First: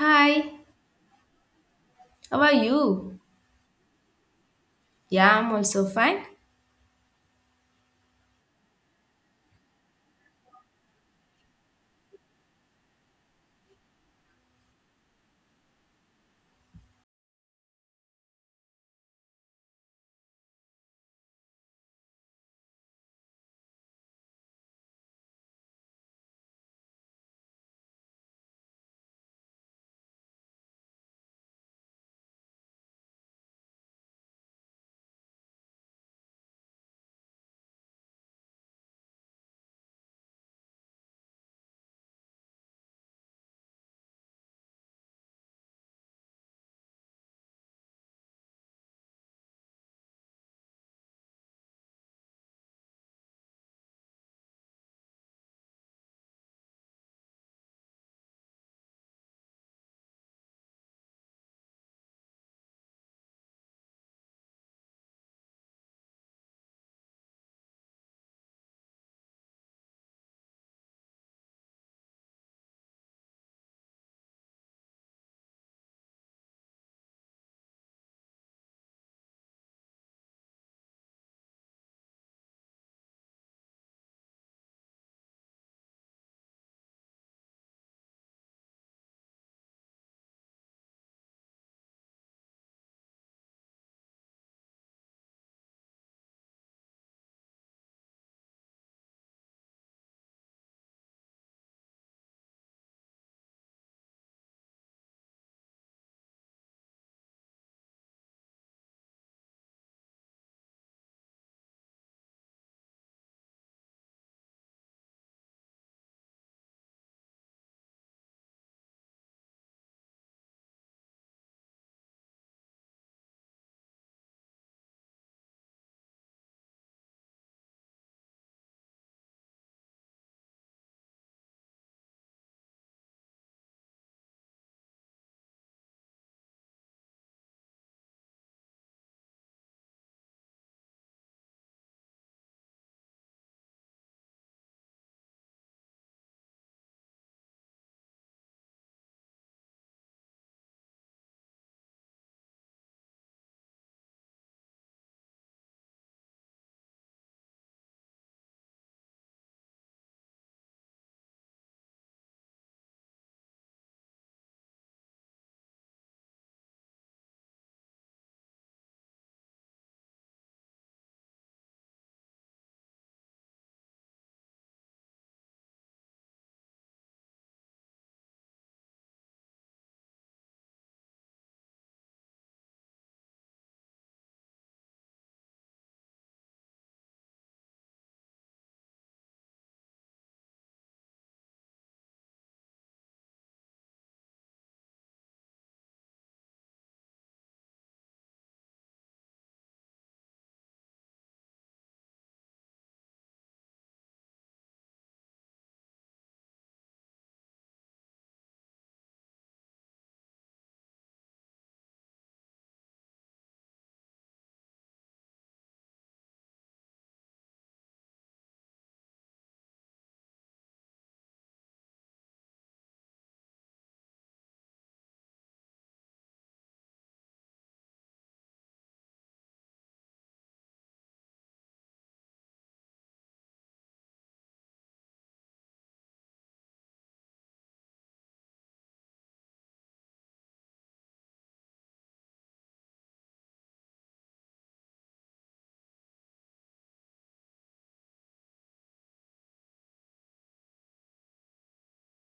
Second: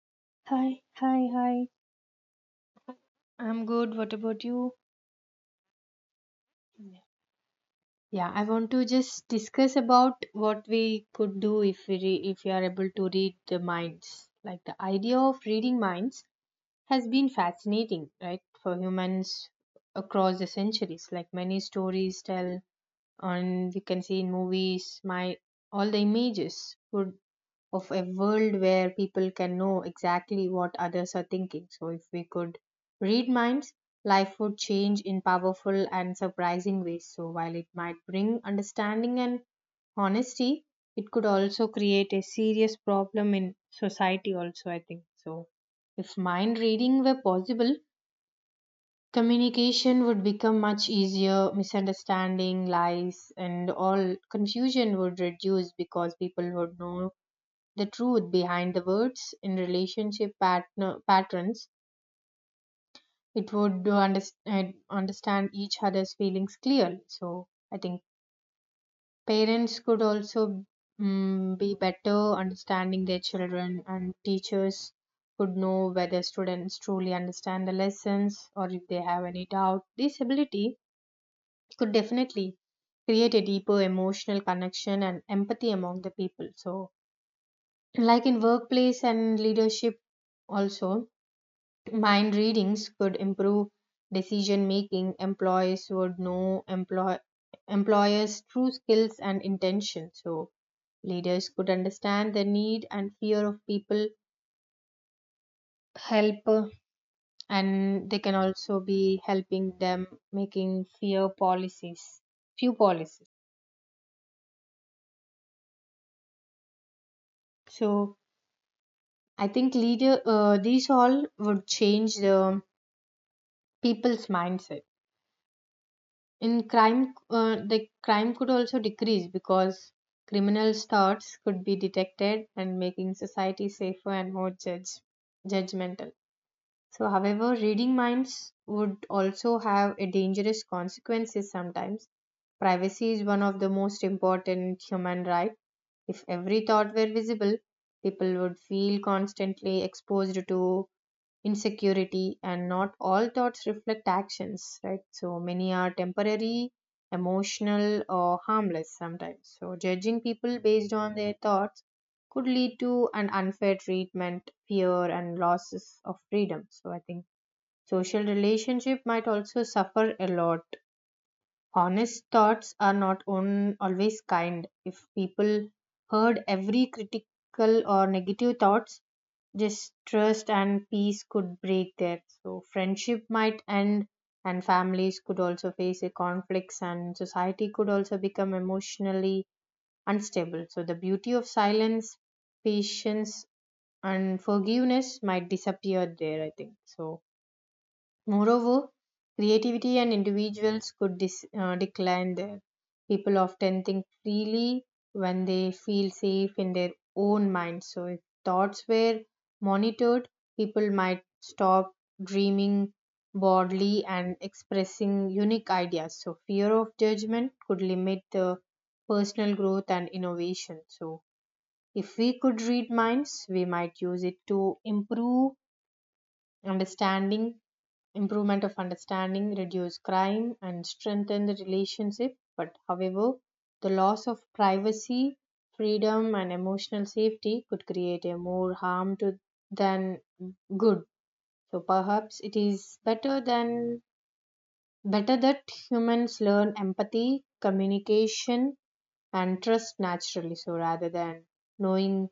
Hi, Hi, hi, hi. how are you? I'm good. What about you? Yeah, I'm also fine. Yeah, I want to just discuss about what we could do if we are able to read the minds. Like the idea of reading minds has been fascinating, right, for humans across the centuries. Like many stories tell and we can see in movies my all the images would of a world where people can know exactly what others are thinking, so if we could read minds, life would change in powerful and surprising ways. So while it might bring understanding and honesty, it could also create a serious problem in society also, I think. So if mind reading were possible, communication would become much easier. Misunderstanding, lies, and all confusion would reduce because people would know the truth behind the words in relationship patterns. It would do understand each other's feelings clearly. So, I think parents could also be better understanding their children, and teachers could know whether students truly understand the lessons or if they have any doubt. This ability could definitely create a deeper emotional connection and empathy among the people. So like in workplace and leadership also, mind readings could improve decision making. Employees would know employers' true skills and intentions. So leaders could understand the need and fear of people, help and they can also be helping them making fear policies few policies. So I think leader these all would change the people's mindset. In crime, the crime could also decrease because criminals' thoughts could be detected, and making society safer and more judge judgmental. So, however, reading minds would also have a dangerous consequences sometimes. Privacy is one of the most important human right. If every thought were visible, people would feel constantly exposed to insecurity, and not all thoughts reflect actions, right? So many are temporary, emotional, or harmless sometimes. So judging people based on their thoughts could lead to an unfair treatment, fear, and losses of freedom. So I think social relationship might also suffer a lot. Honest thoughts are not on always kind. If people heard every critical or negative thoughts, distrust and peace could break there. So friendship might end and families could also face a conflicts, and society could also become emotionally unstable. So the beauty of silence, patience, and forgiveness might disappear there, I think. So moreover, creativity and individuals could decline there. People often think freely when they feel safe in their own minds. So, if thoughts were monitored, people might stop dreaming broadly and expressing unique ideas. So, fear of judgment could limit the personal growth and innovation. So, if we could read minds, we might use it to improve understanding, improvement of understanding, reduce crime, and strengthen the relationship. But however, the loss of privacy, freedom, and emotional safety could create a more harm to than good. So perhaps it is better than better that humans learn empathy, communication, and trust naturally. So rather than knowing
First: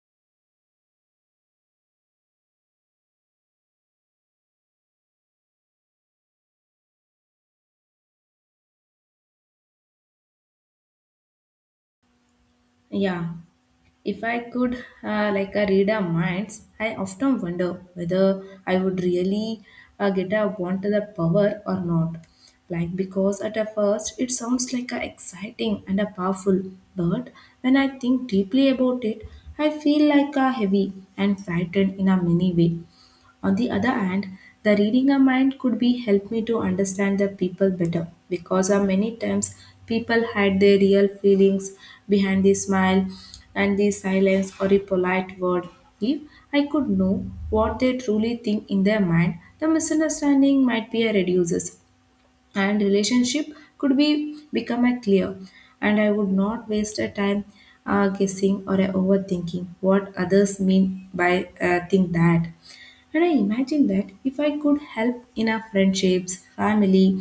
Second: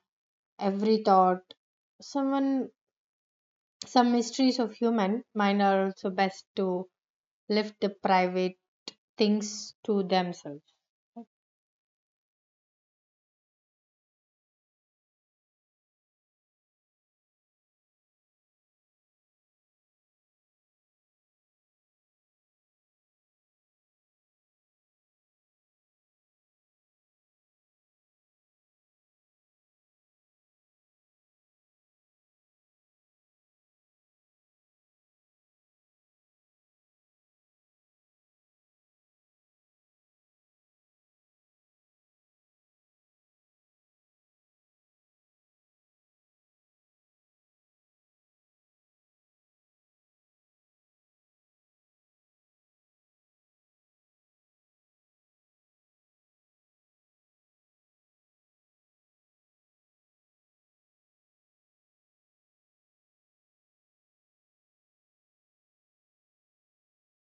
every thought someone, some mysteries of human mind are also best to left the private things to themselves. Yeah, if I could like read our minds, I often wonder whether I would really get a wanted the power or not. Like because at a first it sounds like a exciting and a powerful, but when I think deeply about it, I feel like a heavy and frightened in a many way. On the other hand, the reading a mind could be help me to understand the people better because many times people hide their real feelings behind the smile and the silence or a polite word. If I could know what they truly think in their mind, the misunderstanding might be a reduces and relationship could be become a clear, and I would not waste a time guessing or a overthinking what others mean by think that, and I imagine that if I could help in our friendships, family,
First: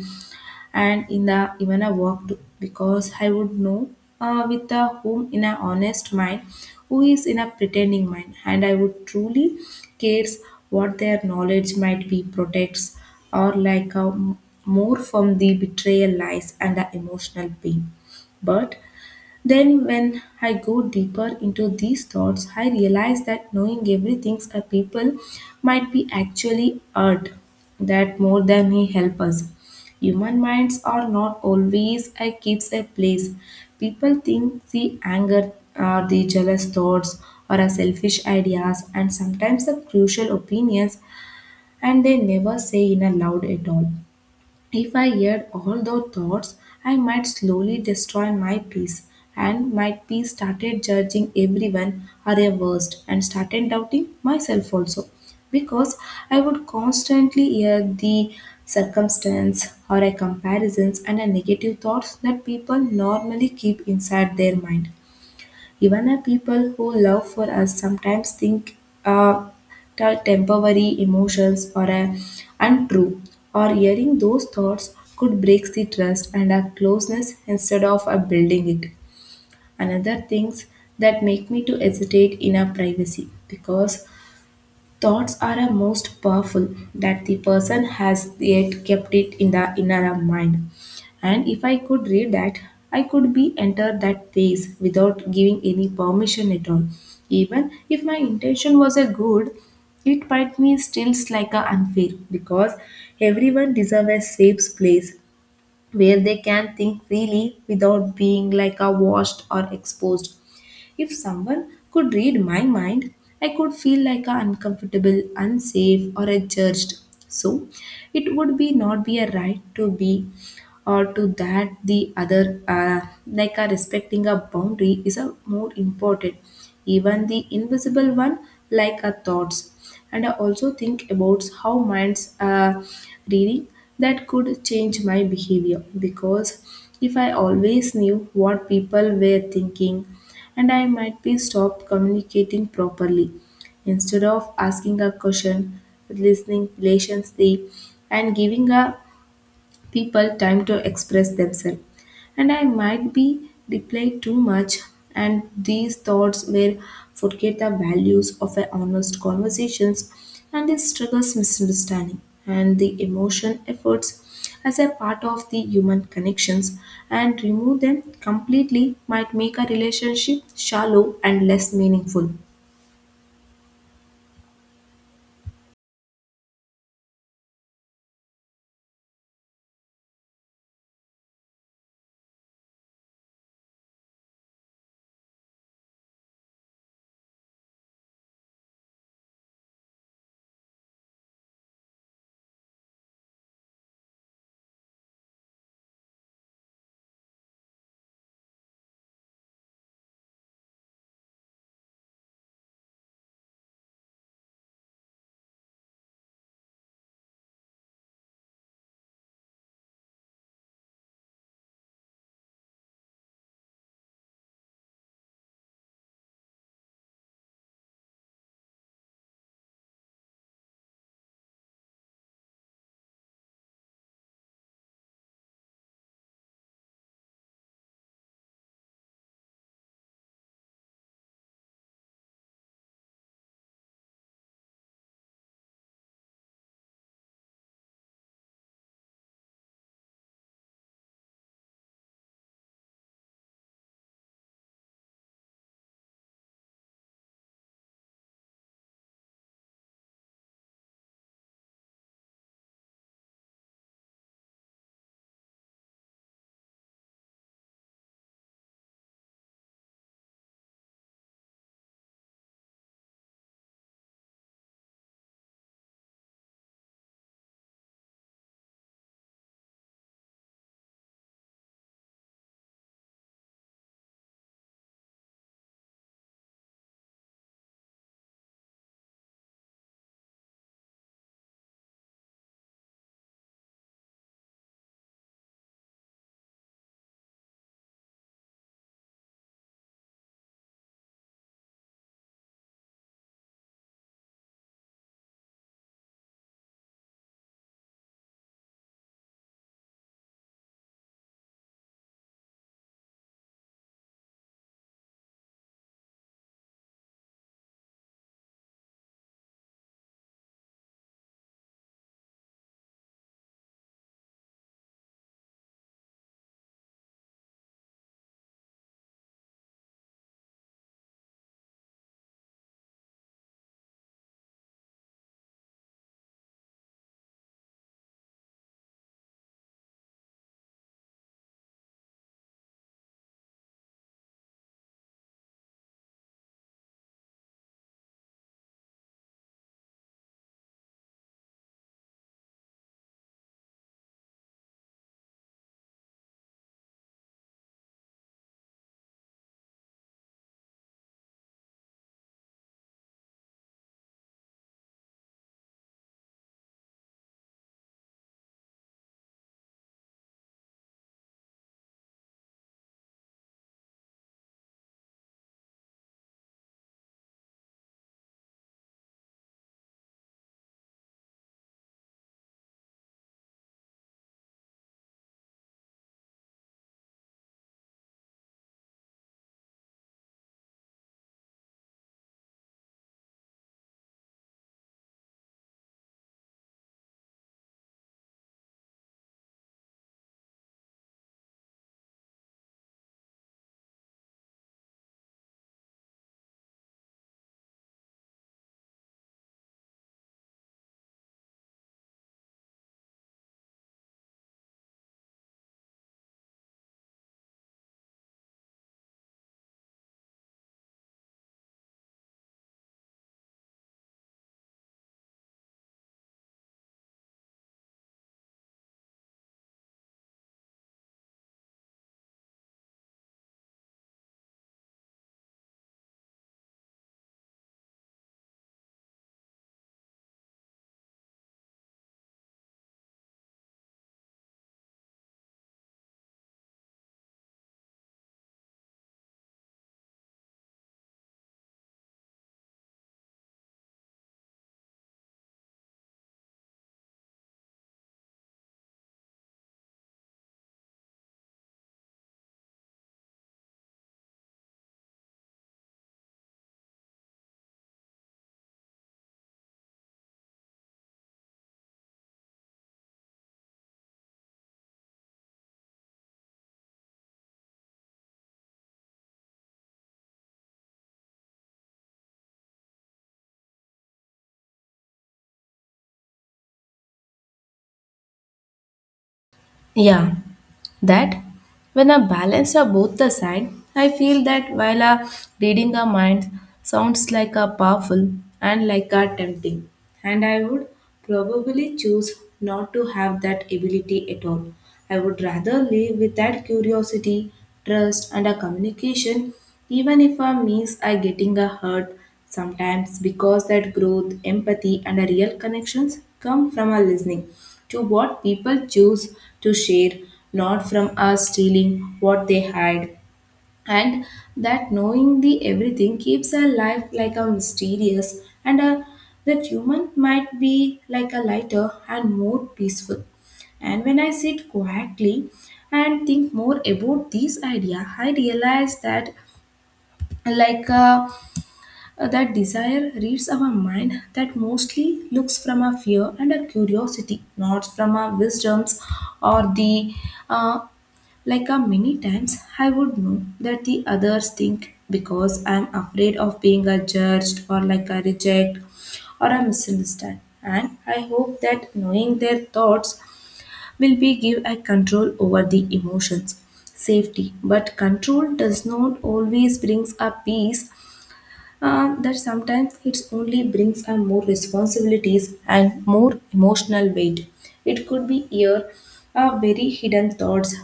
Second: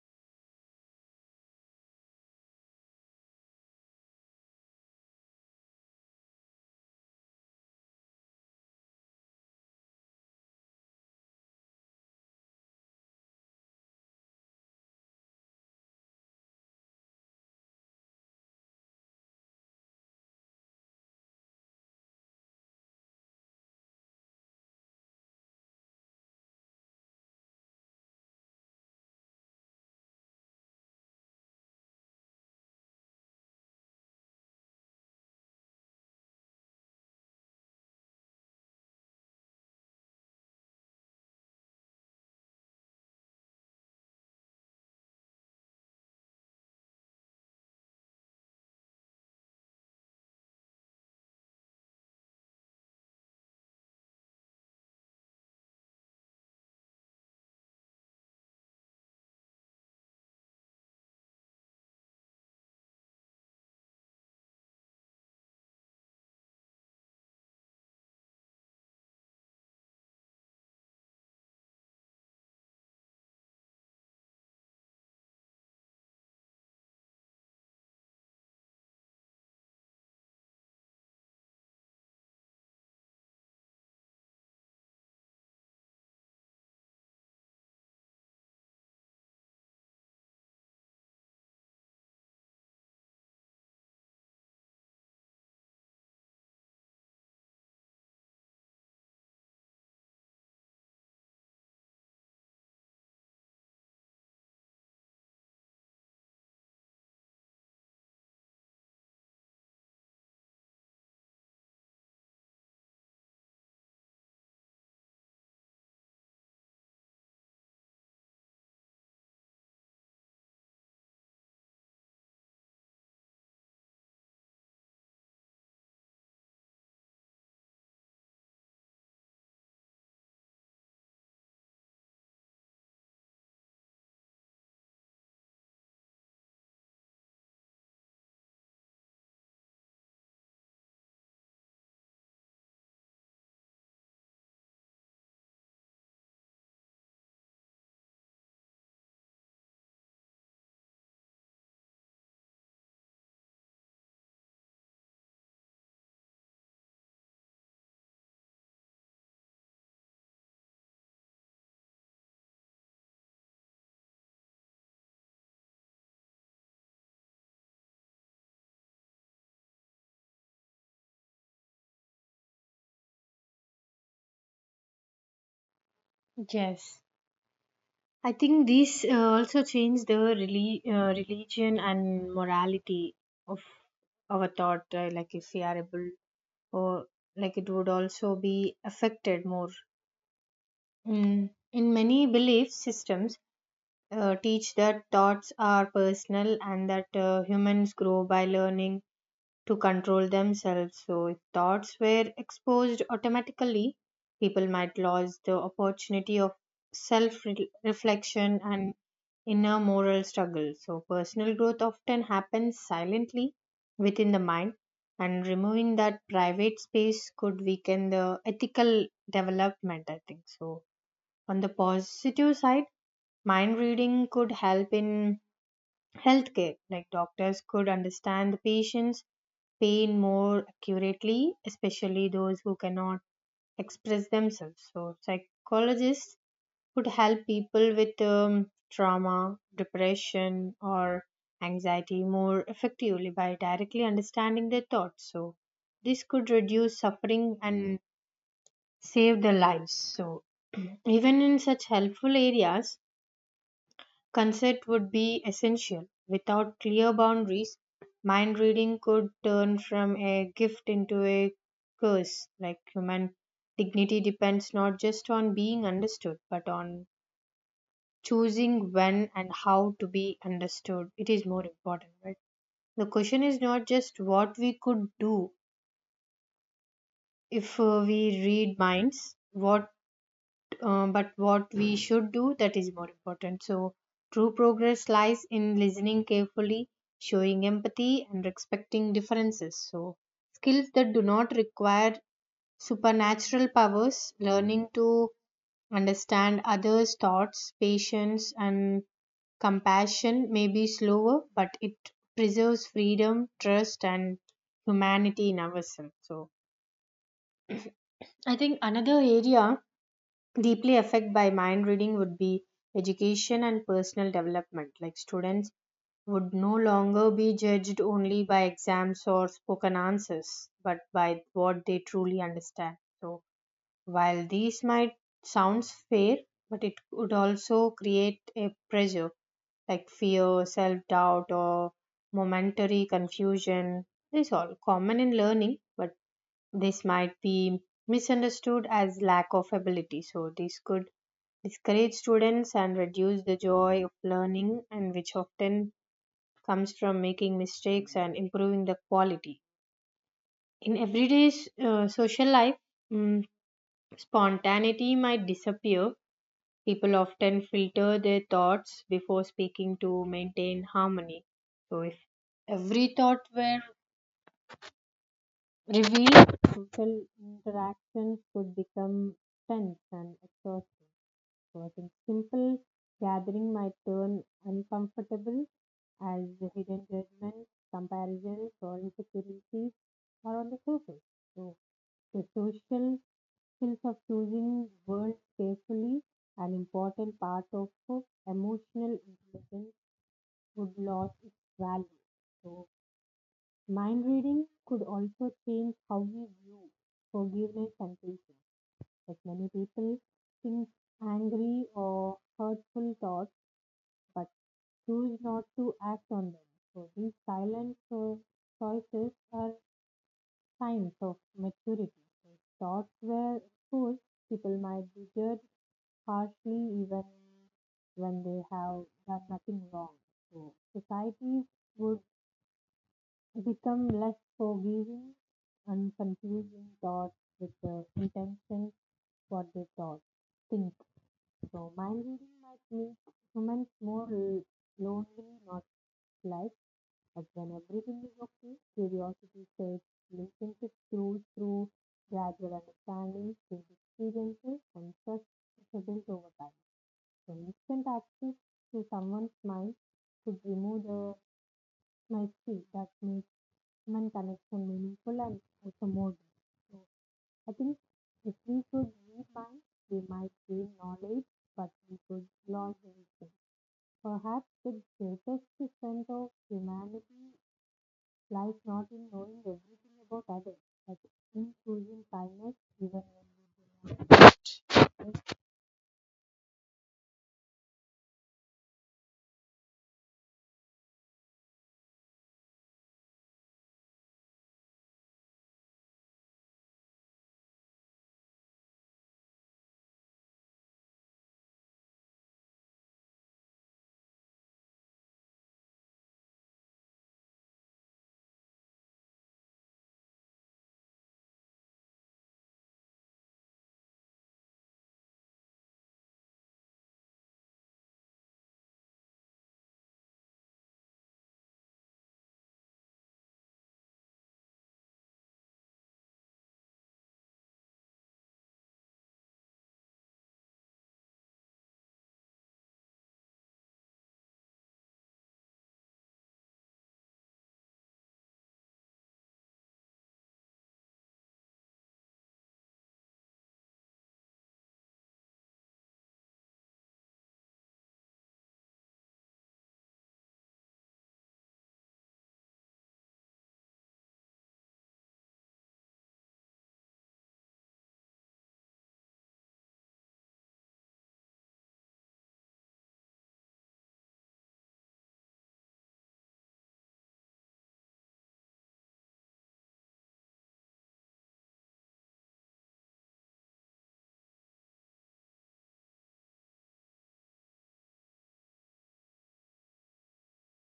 and in the even a work, too, because I would know with the whom in a honest mind, who is in a pretending mind, and I would truly cares what their knowledge might be protects or like a, more from the betrayal, lies, and the emotional pain. But then, when I go deeper into these thoughts, I realize that knowing everything a people might be actually hurt that more than he help us. Human minds are not always a keeps a place. People think the anger or the jealous thoughts or a selfish ideas and sometimes the crucial opinions, and they never say in a loud at all. If I heard all those thoughts, I might slowly destroy my peace, and my peace started judging everyone are a worst and started doubting myself also, because I would constantly hear the circumstance or a comparisons and a negative thoughts that people normally keep inside their mind. Even a people who love for us sometimes think uh, that temporary emotions are untrue, or hearing those thoughts could break the trust and our closeness instead of building it. Another things that make me to hesitate in our privacy, because thoughts are a most powerful that the person has yet kept it in the inner mind. And if I could read that, I could be enter that place without giving any permission at all. Even if my intention was a good, it might me still like a unfair, because everyone deserves a safe place where they can think freely without being like a washed or exposed. If someone could read my mind, I could feel like a uncomfortable, unsafe, or a judged. So it would be not be a right to be or to that the other like a respecting a boundary is a more important, even the invisible one like a thoughts. And I also think about how minds reading that could change my behavior, because if I always knew what people were thinking, and I might be stopped communicating properly instead of asking a question, listening patiently, and giving a people time to express themselves. And I might be replayed too much, and these thoughts will forget the values of a honest conversations, and this struggles, misunderstanding and the emotion efforts as a part of the human connections, and remove them completely might make a relationship shallow and less meaningful. Yes. I think these also change the religion and morality of our thought. Like if we are able, or like it would also be affected more. Mm. In many belief systems, teach that thoughts are personal, and that humans grow by learning to control themselves. So, if thoughts were exposed automatically, people might lose the opportunity of self reflection and inner moral struggle. So, personal growth often happens silently within the mind, and removing that private space could weaken the ethical development, I think. So, on the positive side, mind reading could help in healthcare, like doctors could understand the patients' pain more accurately, especially those who cannot express themselves. So, psychologists could help people with trauma, depression, or anxiety more effectively by directly understanding their thoughts. So, this could reduce suffering and save their lives. So, even in such helpful areas, consent would be essential. Without clear boundaries, mind reading could turn from a gift into a curse. Like human dignity depends not just on being understood, but on choosing when and how to be understood. It is more important, right? The question is not just what we could do if we read minds, what but what we should do, that is more important. So true progress lies in listening carefully, showing empathy, and respecting differences. So skills that do not require supernatural powers, learning to understand others thoughts, patience, and compassion may be slower, but it preserves freedom, trust, and humanity in ourselves. So I think another area deeply affected by mind reading would be education and personal development. Like students would no longer be judged only by exams or spoken answers, but by what they truly understand. So while these might sounds fair, but it would also create a pressure like fear, self doubt, or momentary confusion. These all common in learning, but this might be misunderstood as lack of ability, so this could discourage students and reduce the joy of learning, and which often comes from making mistakes and improving the quality. In everyday social life, mm, spontaneity might disappear. People often filter their thoughts before speaking to maintain harmony. So if every thought were revealed, social interactions could become tense and exhausting. So I think simple gathering might turn uncomfortable as hidden judgments, comparisons, or insecurities are on the surface. So, the social skills of choosing words carefully, an important part of emotional intelligence, would lose its value. So, mind reading could also change how we view forgiveness and patience. Like many people think angry or hurtful thoughts, but choose not to act on them. So these silent choices are signs of maturity. If thoughts were exposed, people might be judged harshly even when they have done nothing wrong. So societies would become less forgiving, and confusing thoughts with the intention, what they thought think. So mind reading might make humans more lonely, not like. But when everything is okay, curiosity says, listen to through gradual understanding, change experiences, and trust built over time. So instant access to someone's mind could remove the mystery that makes human connection meaningful and also more deep. So I think if we could read minds, we might gain knowledge, but we could lose wisdom. Perhaps the greatest strength of humanity, like not in knowing everything about others, but in choosing kindness even when Yeah, that when I balance of both the side, I feel that while a reading a mind sounds like a powerful and like a tempting, and I would probably choose not to have that ability at all. I would rather live with that curiosity, trust, and a communication, even if a means I getting a hurt sometimes, because that growth, empathy, and a real connections come from our listening to what people choose to share, not from us stealing what they hide. And that knowing the everything keeps our life like a mysterious and a, that human might be like a lighter and more peaceful. And when I sit quietly and think more about this idea, I realize that like a that desire reads our mind that mostly looks from a fear and a curiosity, not from our wisdoms or the uh, like a many times I would know that the others think because I'm afraid of being a judged or like a reject or a misunderstood. And I hope that knowing their thoughts will be give a control over the emotions safety, but control does not always brings a peace. That sometimes it only brings a more responsibilities and more emotional weight. It could be here a very hidden thoughts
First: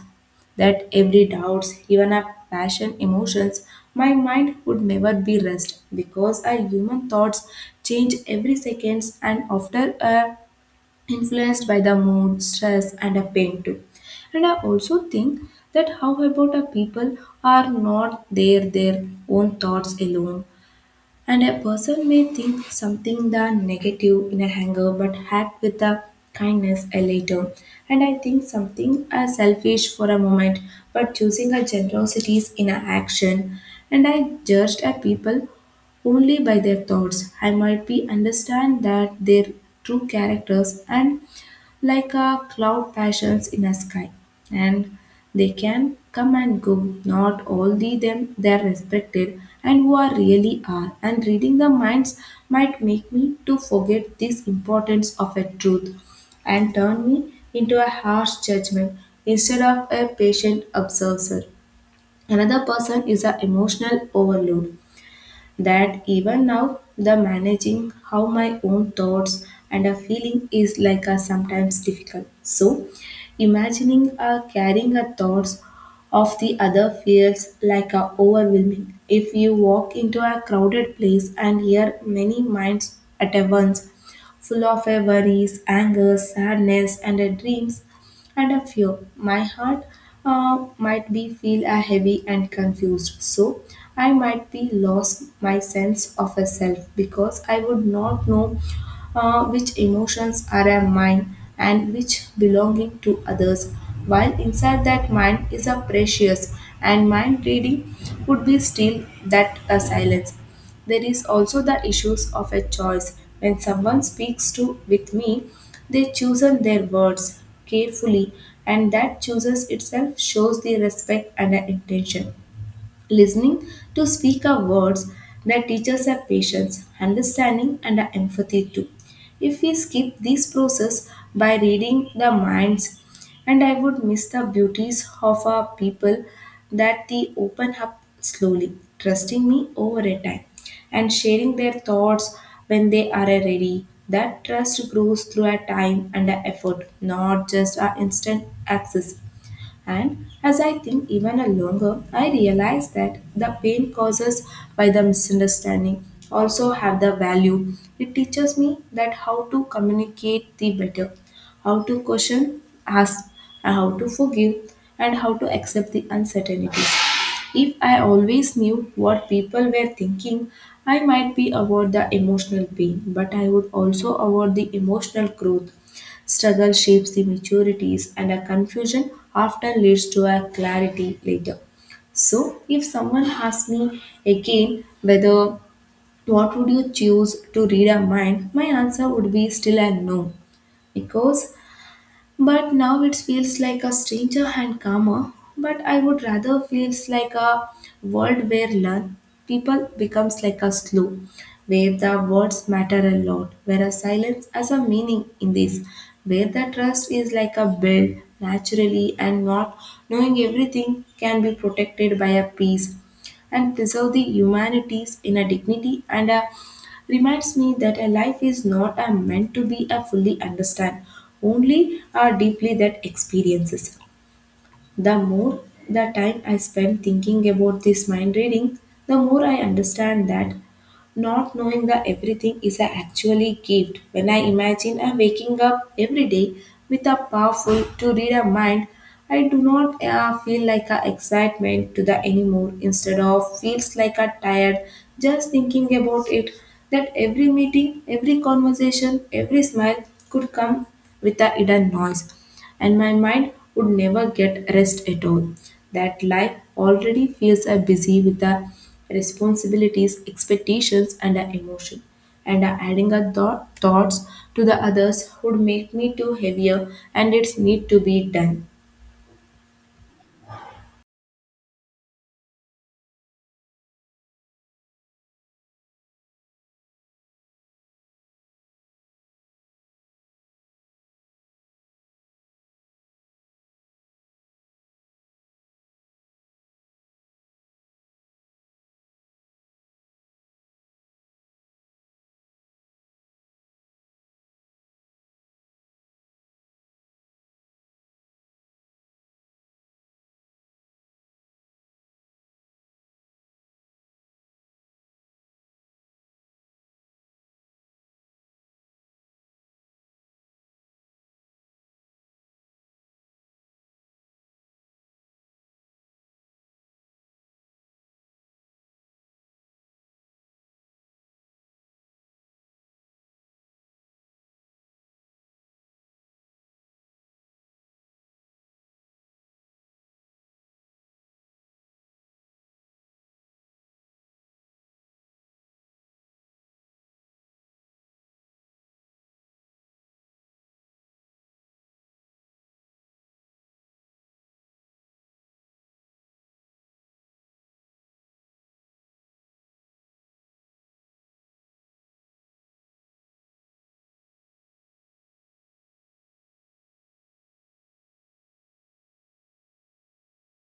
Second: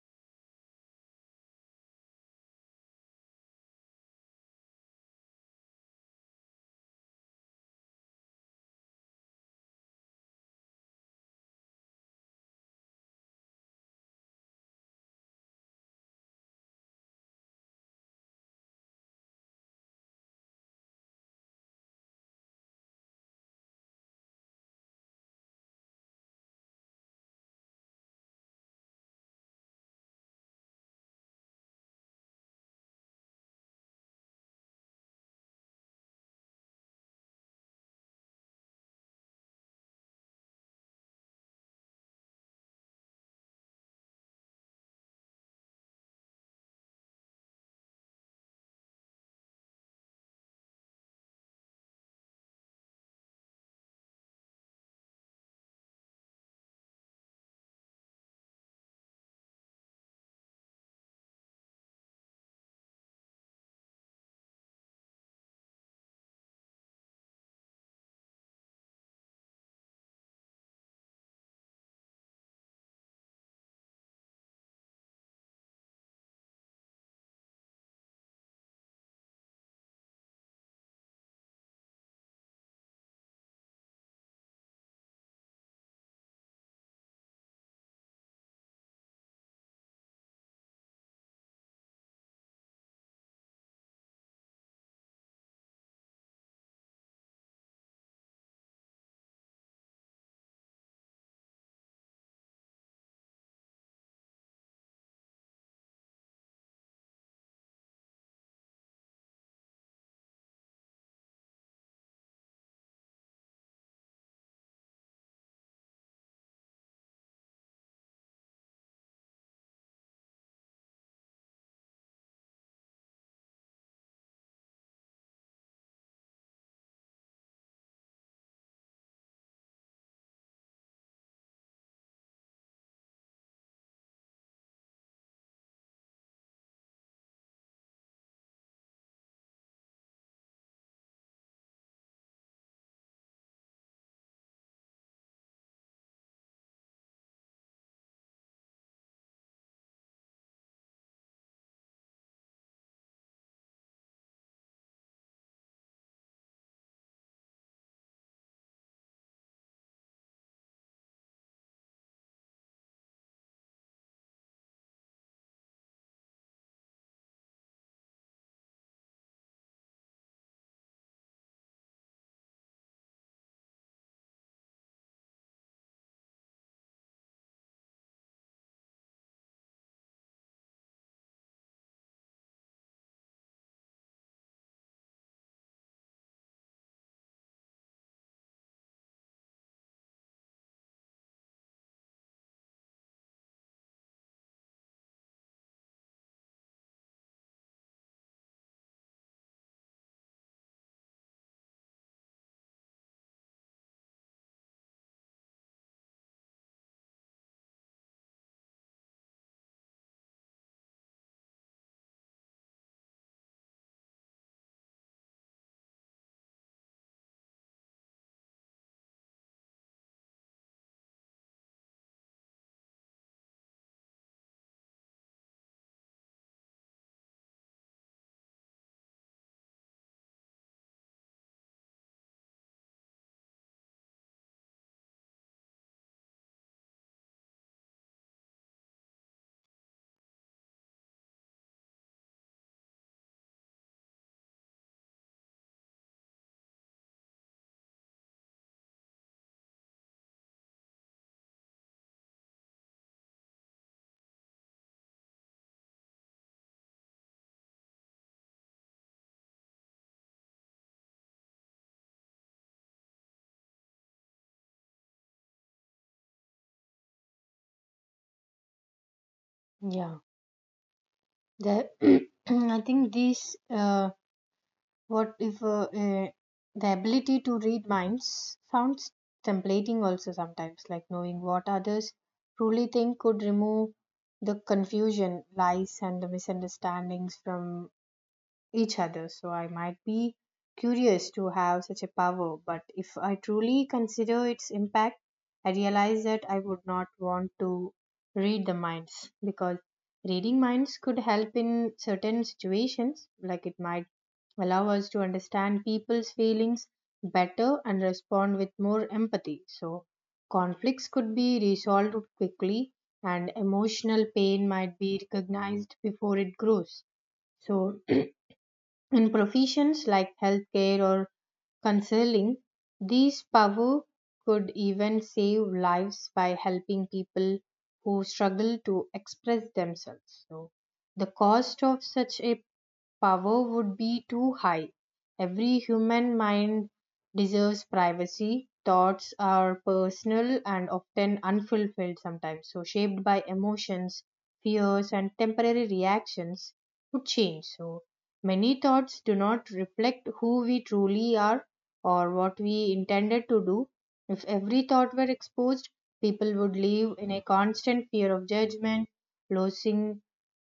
that every doubts, even a passion, emotions, my mind would never be rest because our human thoughts change every seconds and often are influenced by the mood, stress, and a pain too. And I also think that how about a people are not their own thoughts alone, and a person may think something the negative in a anger but act with the kindness a later. And I think something as selfish for a moment but choosing a generosity in a action. And I judged a people only by their thoughts. I might be understand that their true characters and like a cloud passions in a sky, and they can come and go, not only them they are respected and who are really are, and reading the minds might make me to forget this importance of a truth and turn me into a harsh judgment instead of a patient observer. Another person is an emotional overload that even now the managing how my own thoughts and a feeling is like a sometimes difficult, so imagining a carrying a thoughts of the other feels like a overwhelming. If you walk into a crowded place and hear many minds at once, full of a worries, anger, sadness and a dreams and a fear, my heart might be feel a heavy and confused. So I might be lost my sense of a self because I would not know which emotions are a mine and which belonging to others, while inside that mind is a precious and mind reading would be still that a silence. There is also the issues of a choice. When someone speaks to with me, they chosen their words carefully, and that chooses itself shows the respect and the intention. Listening to speaker words that teach us patience, understanding, and our empathy too. If we skip this process by reading the minds, and I would miss the beauties of our people that they open up slowly, trusting me over a time, and sharing their thoughts when they are ready. That trust grows through our time and our effort, not just our instant access. And as I think even a longer, I realize that the pain causes by the misunderstanding also have the value. It teaches me that how to communicate the better, how to question, ask, and how to forgive, and how to accept the uncertainties. If I always knew what people were thinking, I might be avoid the emotional pain, but I would also avoid the emotional growth. Struggle shapes the maturities, and a confusion often leads to a clarity later. So, if someone asks me again whether what would you choose to read a mind, my answer would be still a no, because but now it feels like a stranger and calmer. But I would rather feels like a world where learn people becomes like a slow, where the words matter a lot, where a silence has a meaning in this, where the trust is like a build naturally, and not knowing everything can be protected by a peace and preserve the humanities in a dignity and a reminds me that a life is not a meant to be a fully understand, only a deeply that experiences. The more the time I spend thinking about this mind reading, the more I understand that not knowing the everything is a actually gift. When I imagine I'm waking up every day with a powerful to read a mind, I do not feel like a excitement to the anymore. Instead of feels like a tired just thinking about it. That every meeting, every conversation, every smile could come with a hidden noise, and my mind would never get rest at all. That life already feels a busy with the responsibilities, expectations, and the emotion. And adding thoughts to the others would make me too heavier, and it's need to be done. yeah. I think this what if the ability to read minds sounds templating also sometimes. Like knowing what others truly think could remove the confusion, lies, and the misunderstandings from each other. So I might be curious to have such a power, but if I truly consider its impact, I realize that I would not want to read the minds. Because reading minds could help in certain situations, like it might allow us to understand people's feelings better and respond with more empathy. So conflicts could be resolved quickly, and emotional pain might be recognized before it grows. So in professions like healthcare or counseling, these power could even save lives by helping people who struggle to express themselves. So, the cost of such a power would be too high. Every human mind deserves privacy. Thoughts are personal and often unfulfilled sometimes, so shaped by emotions, fears, and temporary reactions to change. So many thoughts do not reflect who we truly are or what we intended to do. If every thought were exposed, people would live in a constant fear of judgment, losing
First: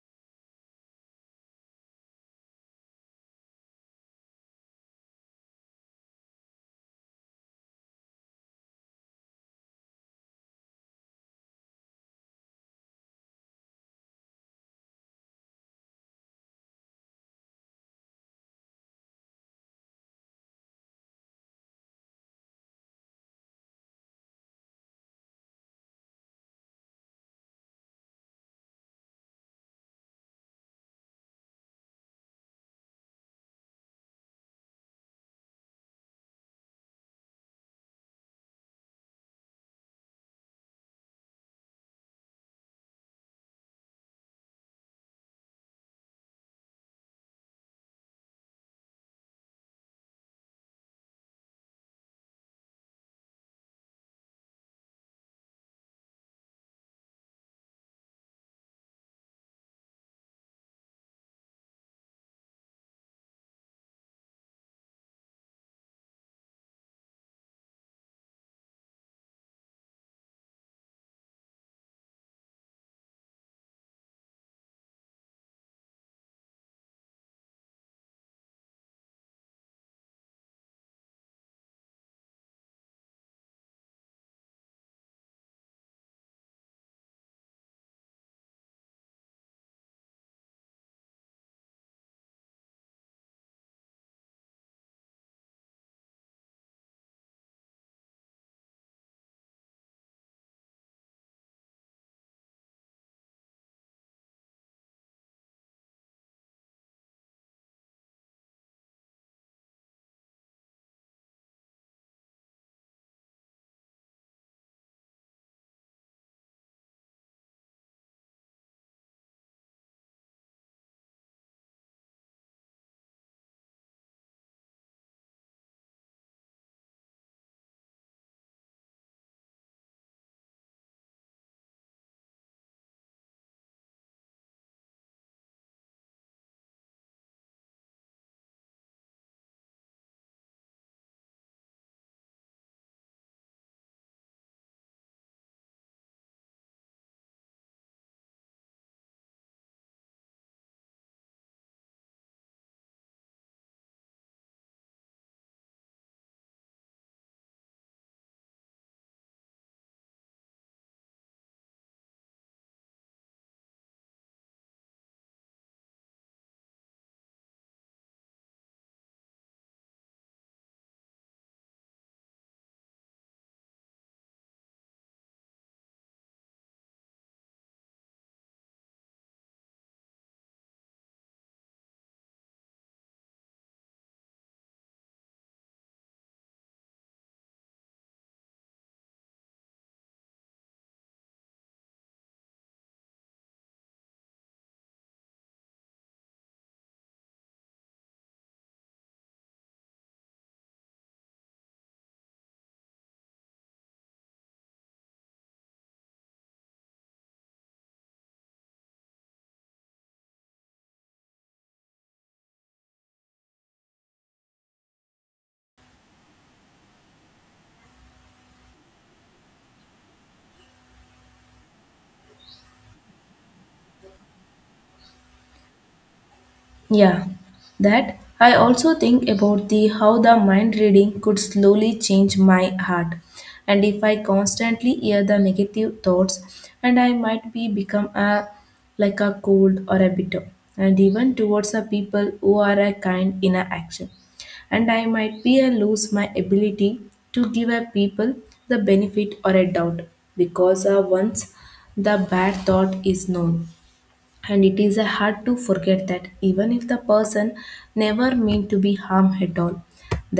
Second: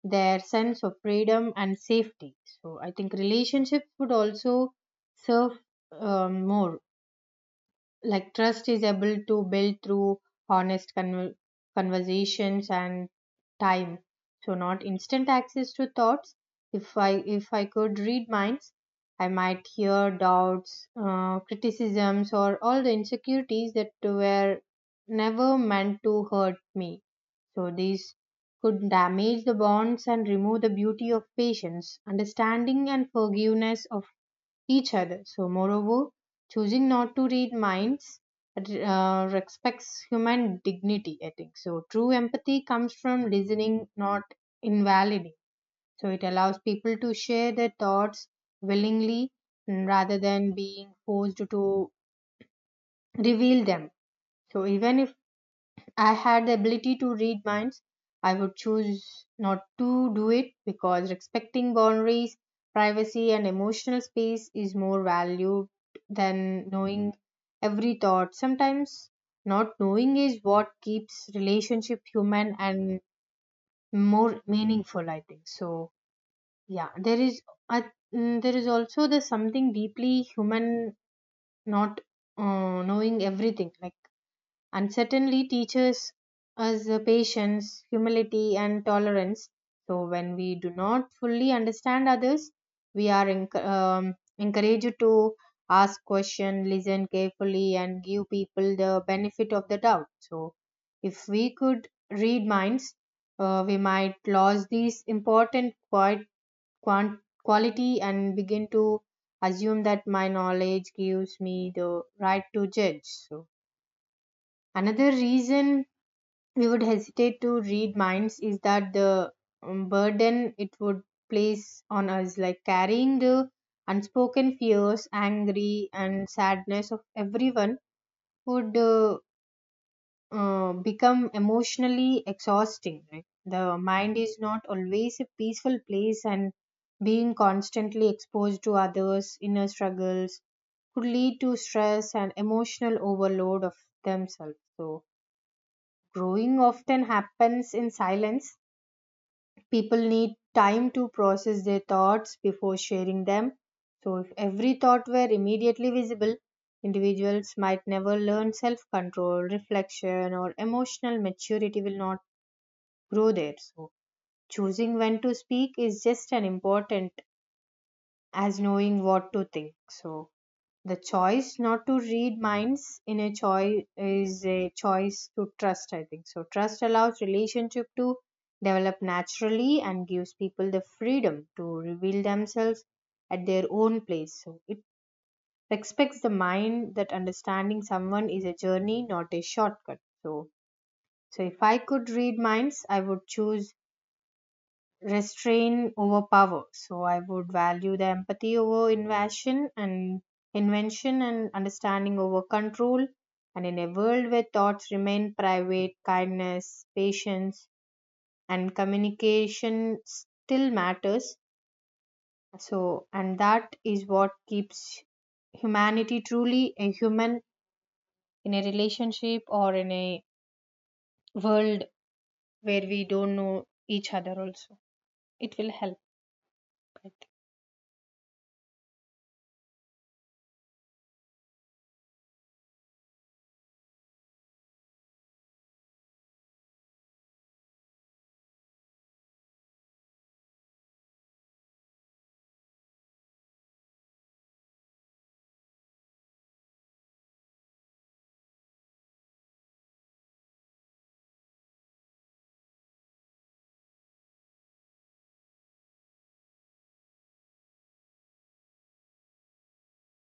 their sense of freedom and safety. So I think relationships would also serve more, like trust is able to build through honest conversations and time, so not instant access to thoughts. If i if I could read minds, I might hear doubts, criticisms, or all the insecurities that were never meant to hurt me. So these could damage the bonds and remove the beauty of patience, understanding, and forgiveness of each other. So, moreover, choosing not to read minds respects human dignity, I think. So, true empathy comes from listening, not invalidating. So, it allows people to share their thoughts willingly, rather than being forced to reveal them. So, even if I had the ability to read minds, I would choose not to do it, because respecting boundaries, privacy, and emotional space is more valued than knowing every thought. Sometimes not knowing is what keeps relationship human and more meaningful. I think so. Yeah, there is. I, there is also the something deeply human, not knowing everything, like and certainly teaches us patience, humility, and tolerance. So, when we do not fully understand others, we are encouraged to ask questions, listen carefully, and give people the benefit of the doubt. So, if we could read minds, we might lose these important quality and begin to assume that my knowledge gives me the right to judge. So, another reason we would hesitate to read minds is that the burden it would place on us, like carrying the unspoken fears, angry, and sadness of everyone would become emotionally exhausting, right? The mind is not always a peaceful place, and being constantly exposed to others inner struggles could lead to stress and emotional overload of themselves. So growing often happens in silence. People need time to process their thoughts before sharing them. So, if every thought were immediately visible, individuals might never learn self control, reflection, or emotional maturity will not grow there. So, choosing when to speak is just as important as knowing what to think. So, the choice not to read minds in a choice is a choice to trust, I think. So trust allows relationship to develop naturally and gives people the freedom to reveal themselves at their own place. So it expects the mind that understanding someone is a journey, not a shortcut. So if I could read minds, I would choose restrain over power. So I would value the empathy over invasion and invention and understanding over control. And in a world where thoughts remain private, kindness, patience, and communication still matters. So, and that is what keeps humanity truly a human in a relationship or in a world where we don't know each other, also. It will help. I Yeah, think. that I also think about the how the mind reading could slowly change my heart. And if I constantly hear the negative thoughts, and I might be become a like a cold or a bitter, and even towards the people who are a kind in a action. And I might be a lose my ability to give a people the benefit or a doubt because once the bad thought is known and it is hard to forget that. Even if the person never meant to be harm at all,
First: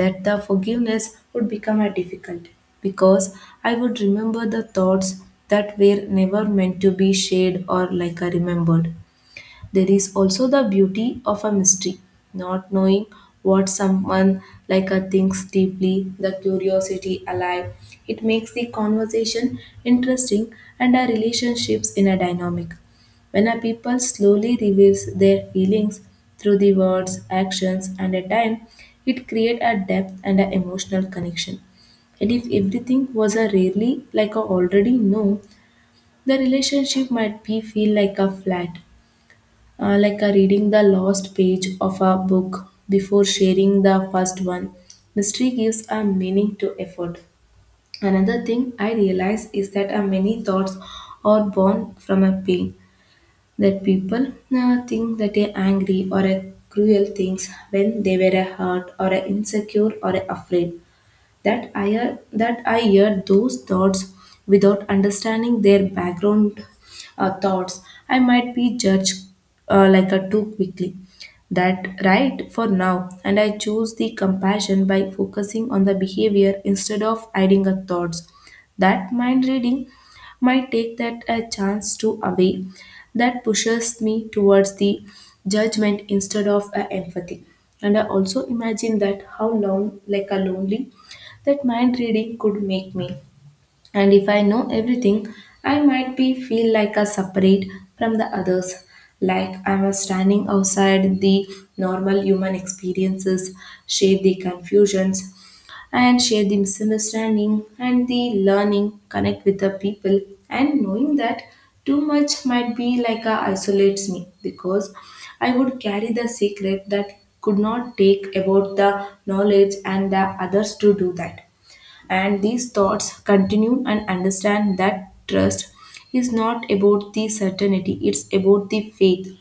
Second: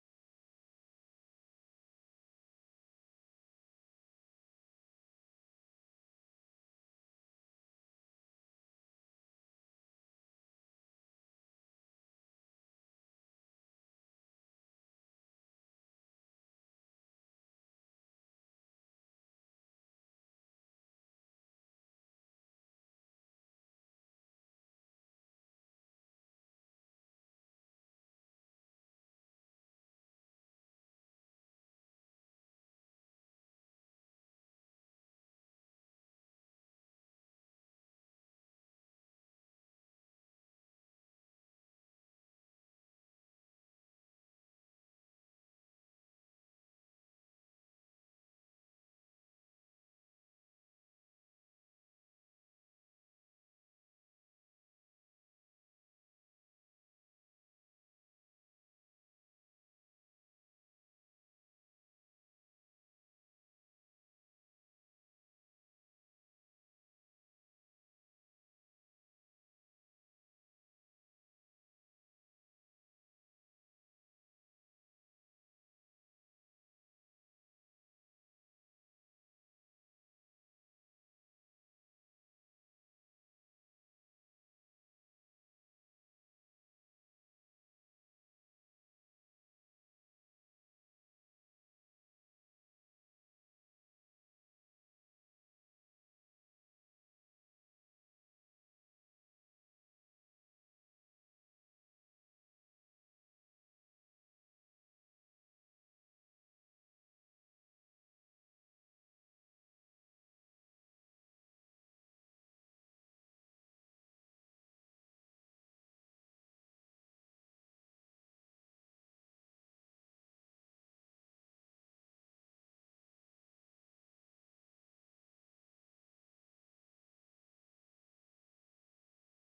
that the forgiveness would become a difficult, because I would remember the thoughts that were never meant to be shared, or like I remembered, there is also the beauty of a mystery, not knowing what someone like a thinks deeply, the curiosity alive. It makes the conversation interesting and our relationships in a dynamic. When a people slowly reveals their feelings through the words, actions, and a time, it creates a depth and an emotional connection. And if everything was a rarely like a already know, the relationship might be feel like a flat, like a reading the last page of a book before sharing the first one. Mystery gives a meaning to effort. Another thing I realize is that many thoughts are born from a pain that people think that they are angry or a cruel things when they were a hurt or a insecure or a afraid. That I hear those thoughts without understanding their background thoughts, I might be judged like a too quickly. That right for now, and I choose the compassion by focusing on the behavior instead of hiding a thoughts. That mind reading might take that a chance to away, that pushes me towards the judgment instead of a empathy. And I also imagine that how long like a lonely that mind reading could make me. And if I know everything, I might be feel like a separate from the others, like I was standing outside the normal human experiences, share the confusions and share the misunderstanding and the learning, connect with the people and knowing that too much might be like a isolates me, because I would carry the secret that could not take about the knowledge and the others to do that, and these thoughts continue and understand that trust is not about the certainty, it's about the faith.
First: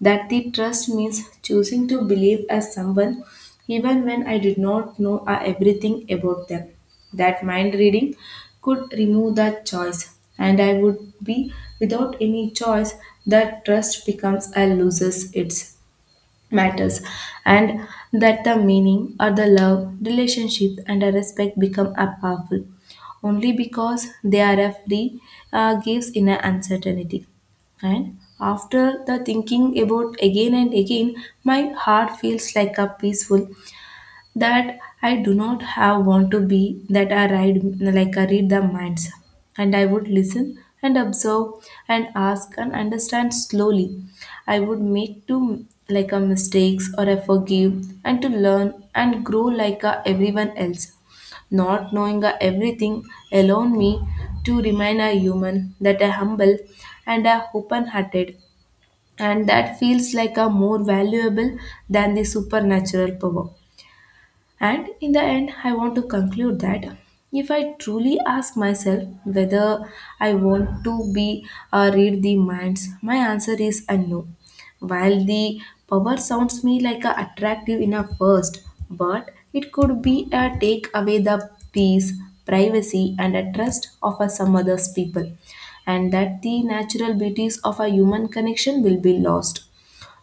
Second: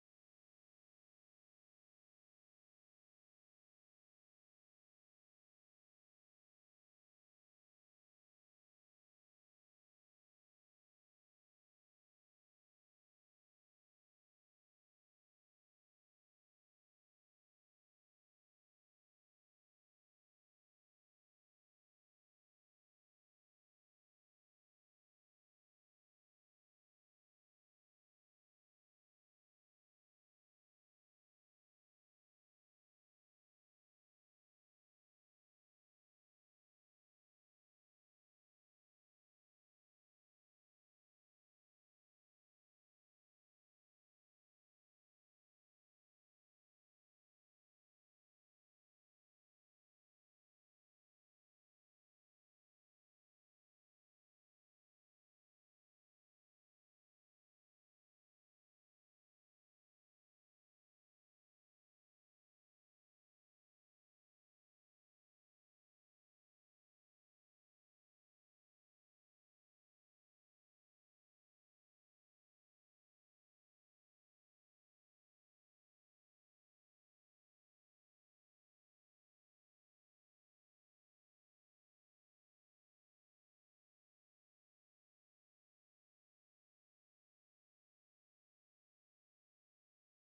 That the trust means choosing to believe as someone even when I did not know everything about them. That mind reading could remove that choice, and I would be without any choice, that trust becomes a loses its matters, and that the meaning or the love, relationship, and the respect become a powerful only because they are a free, gives in an uncertainty. And after the thinking about again and again, my heart feels like a peaceful, that I do not have want to be, that I ride like I read the minds, and I would listen and observe and ask and understand slowly. I would make to like a mistakes or I forgive and to learn and grow like a everyone else. Not knowing a everything alone me to remain a human, that I humble and a open hearted, and that feels like a more valuable than the supernatural power. And in the end, I want to conclude that if I truly ask myself whether I want to be or read the minds, my answer is a no. While the power sounds me like a attractive enough first, but it could be a take away the peace, privacy, and a trust of a some others people, and that the natural beauties of a human connection will be lost.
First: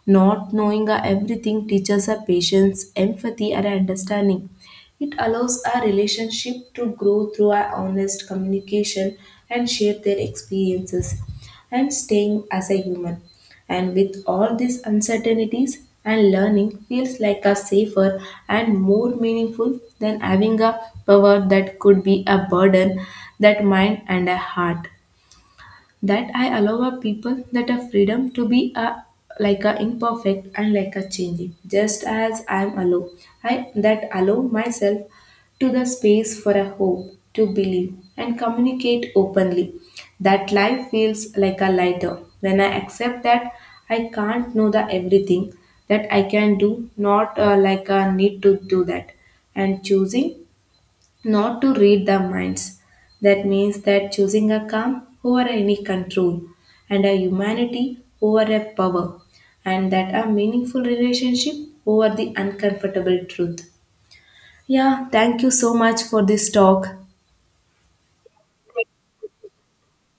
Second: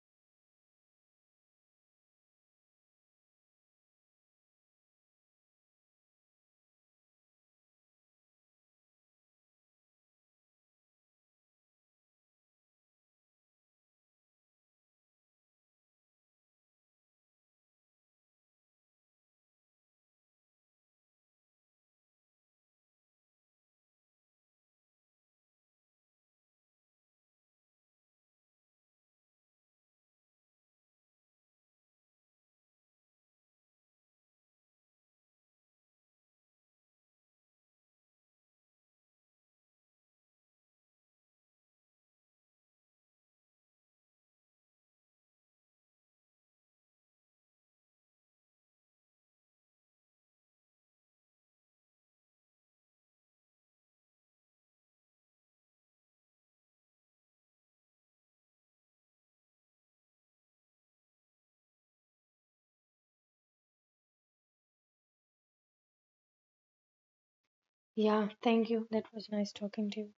Not knowing a everything teaches a patience, empathy, and understanding. It allows a relationship to grow through a honest communication and share their experiences and staying as a human. And with all these uncertainties and learning feels like a safer and more meaningful than having a power that could be a burden, that mind and a heart, that I allow a people that a freedom to be a like a imperfect and like a changing, just as I am allow. I that allow myself to the space for a hope to believe and communicate openly. That life feels like a lighter when I accept that I can't know the everything, that I can do, not like a need to do that, and choosing not to read their minds. That means that choosing a calm over any control, and a humanity over a power, and that a meaningful relationship over the uncomfortable truth. Yeah, thank you so much for this talk. Yeah, thank you. That was nice talking to you.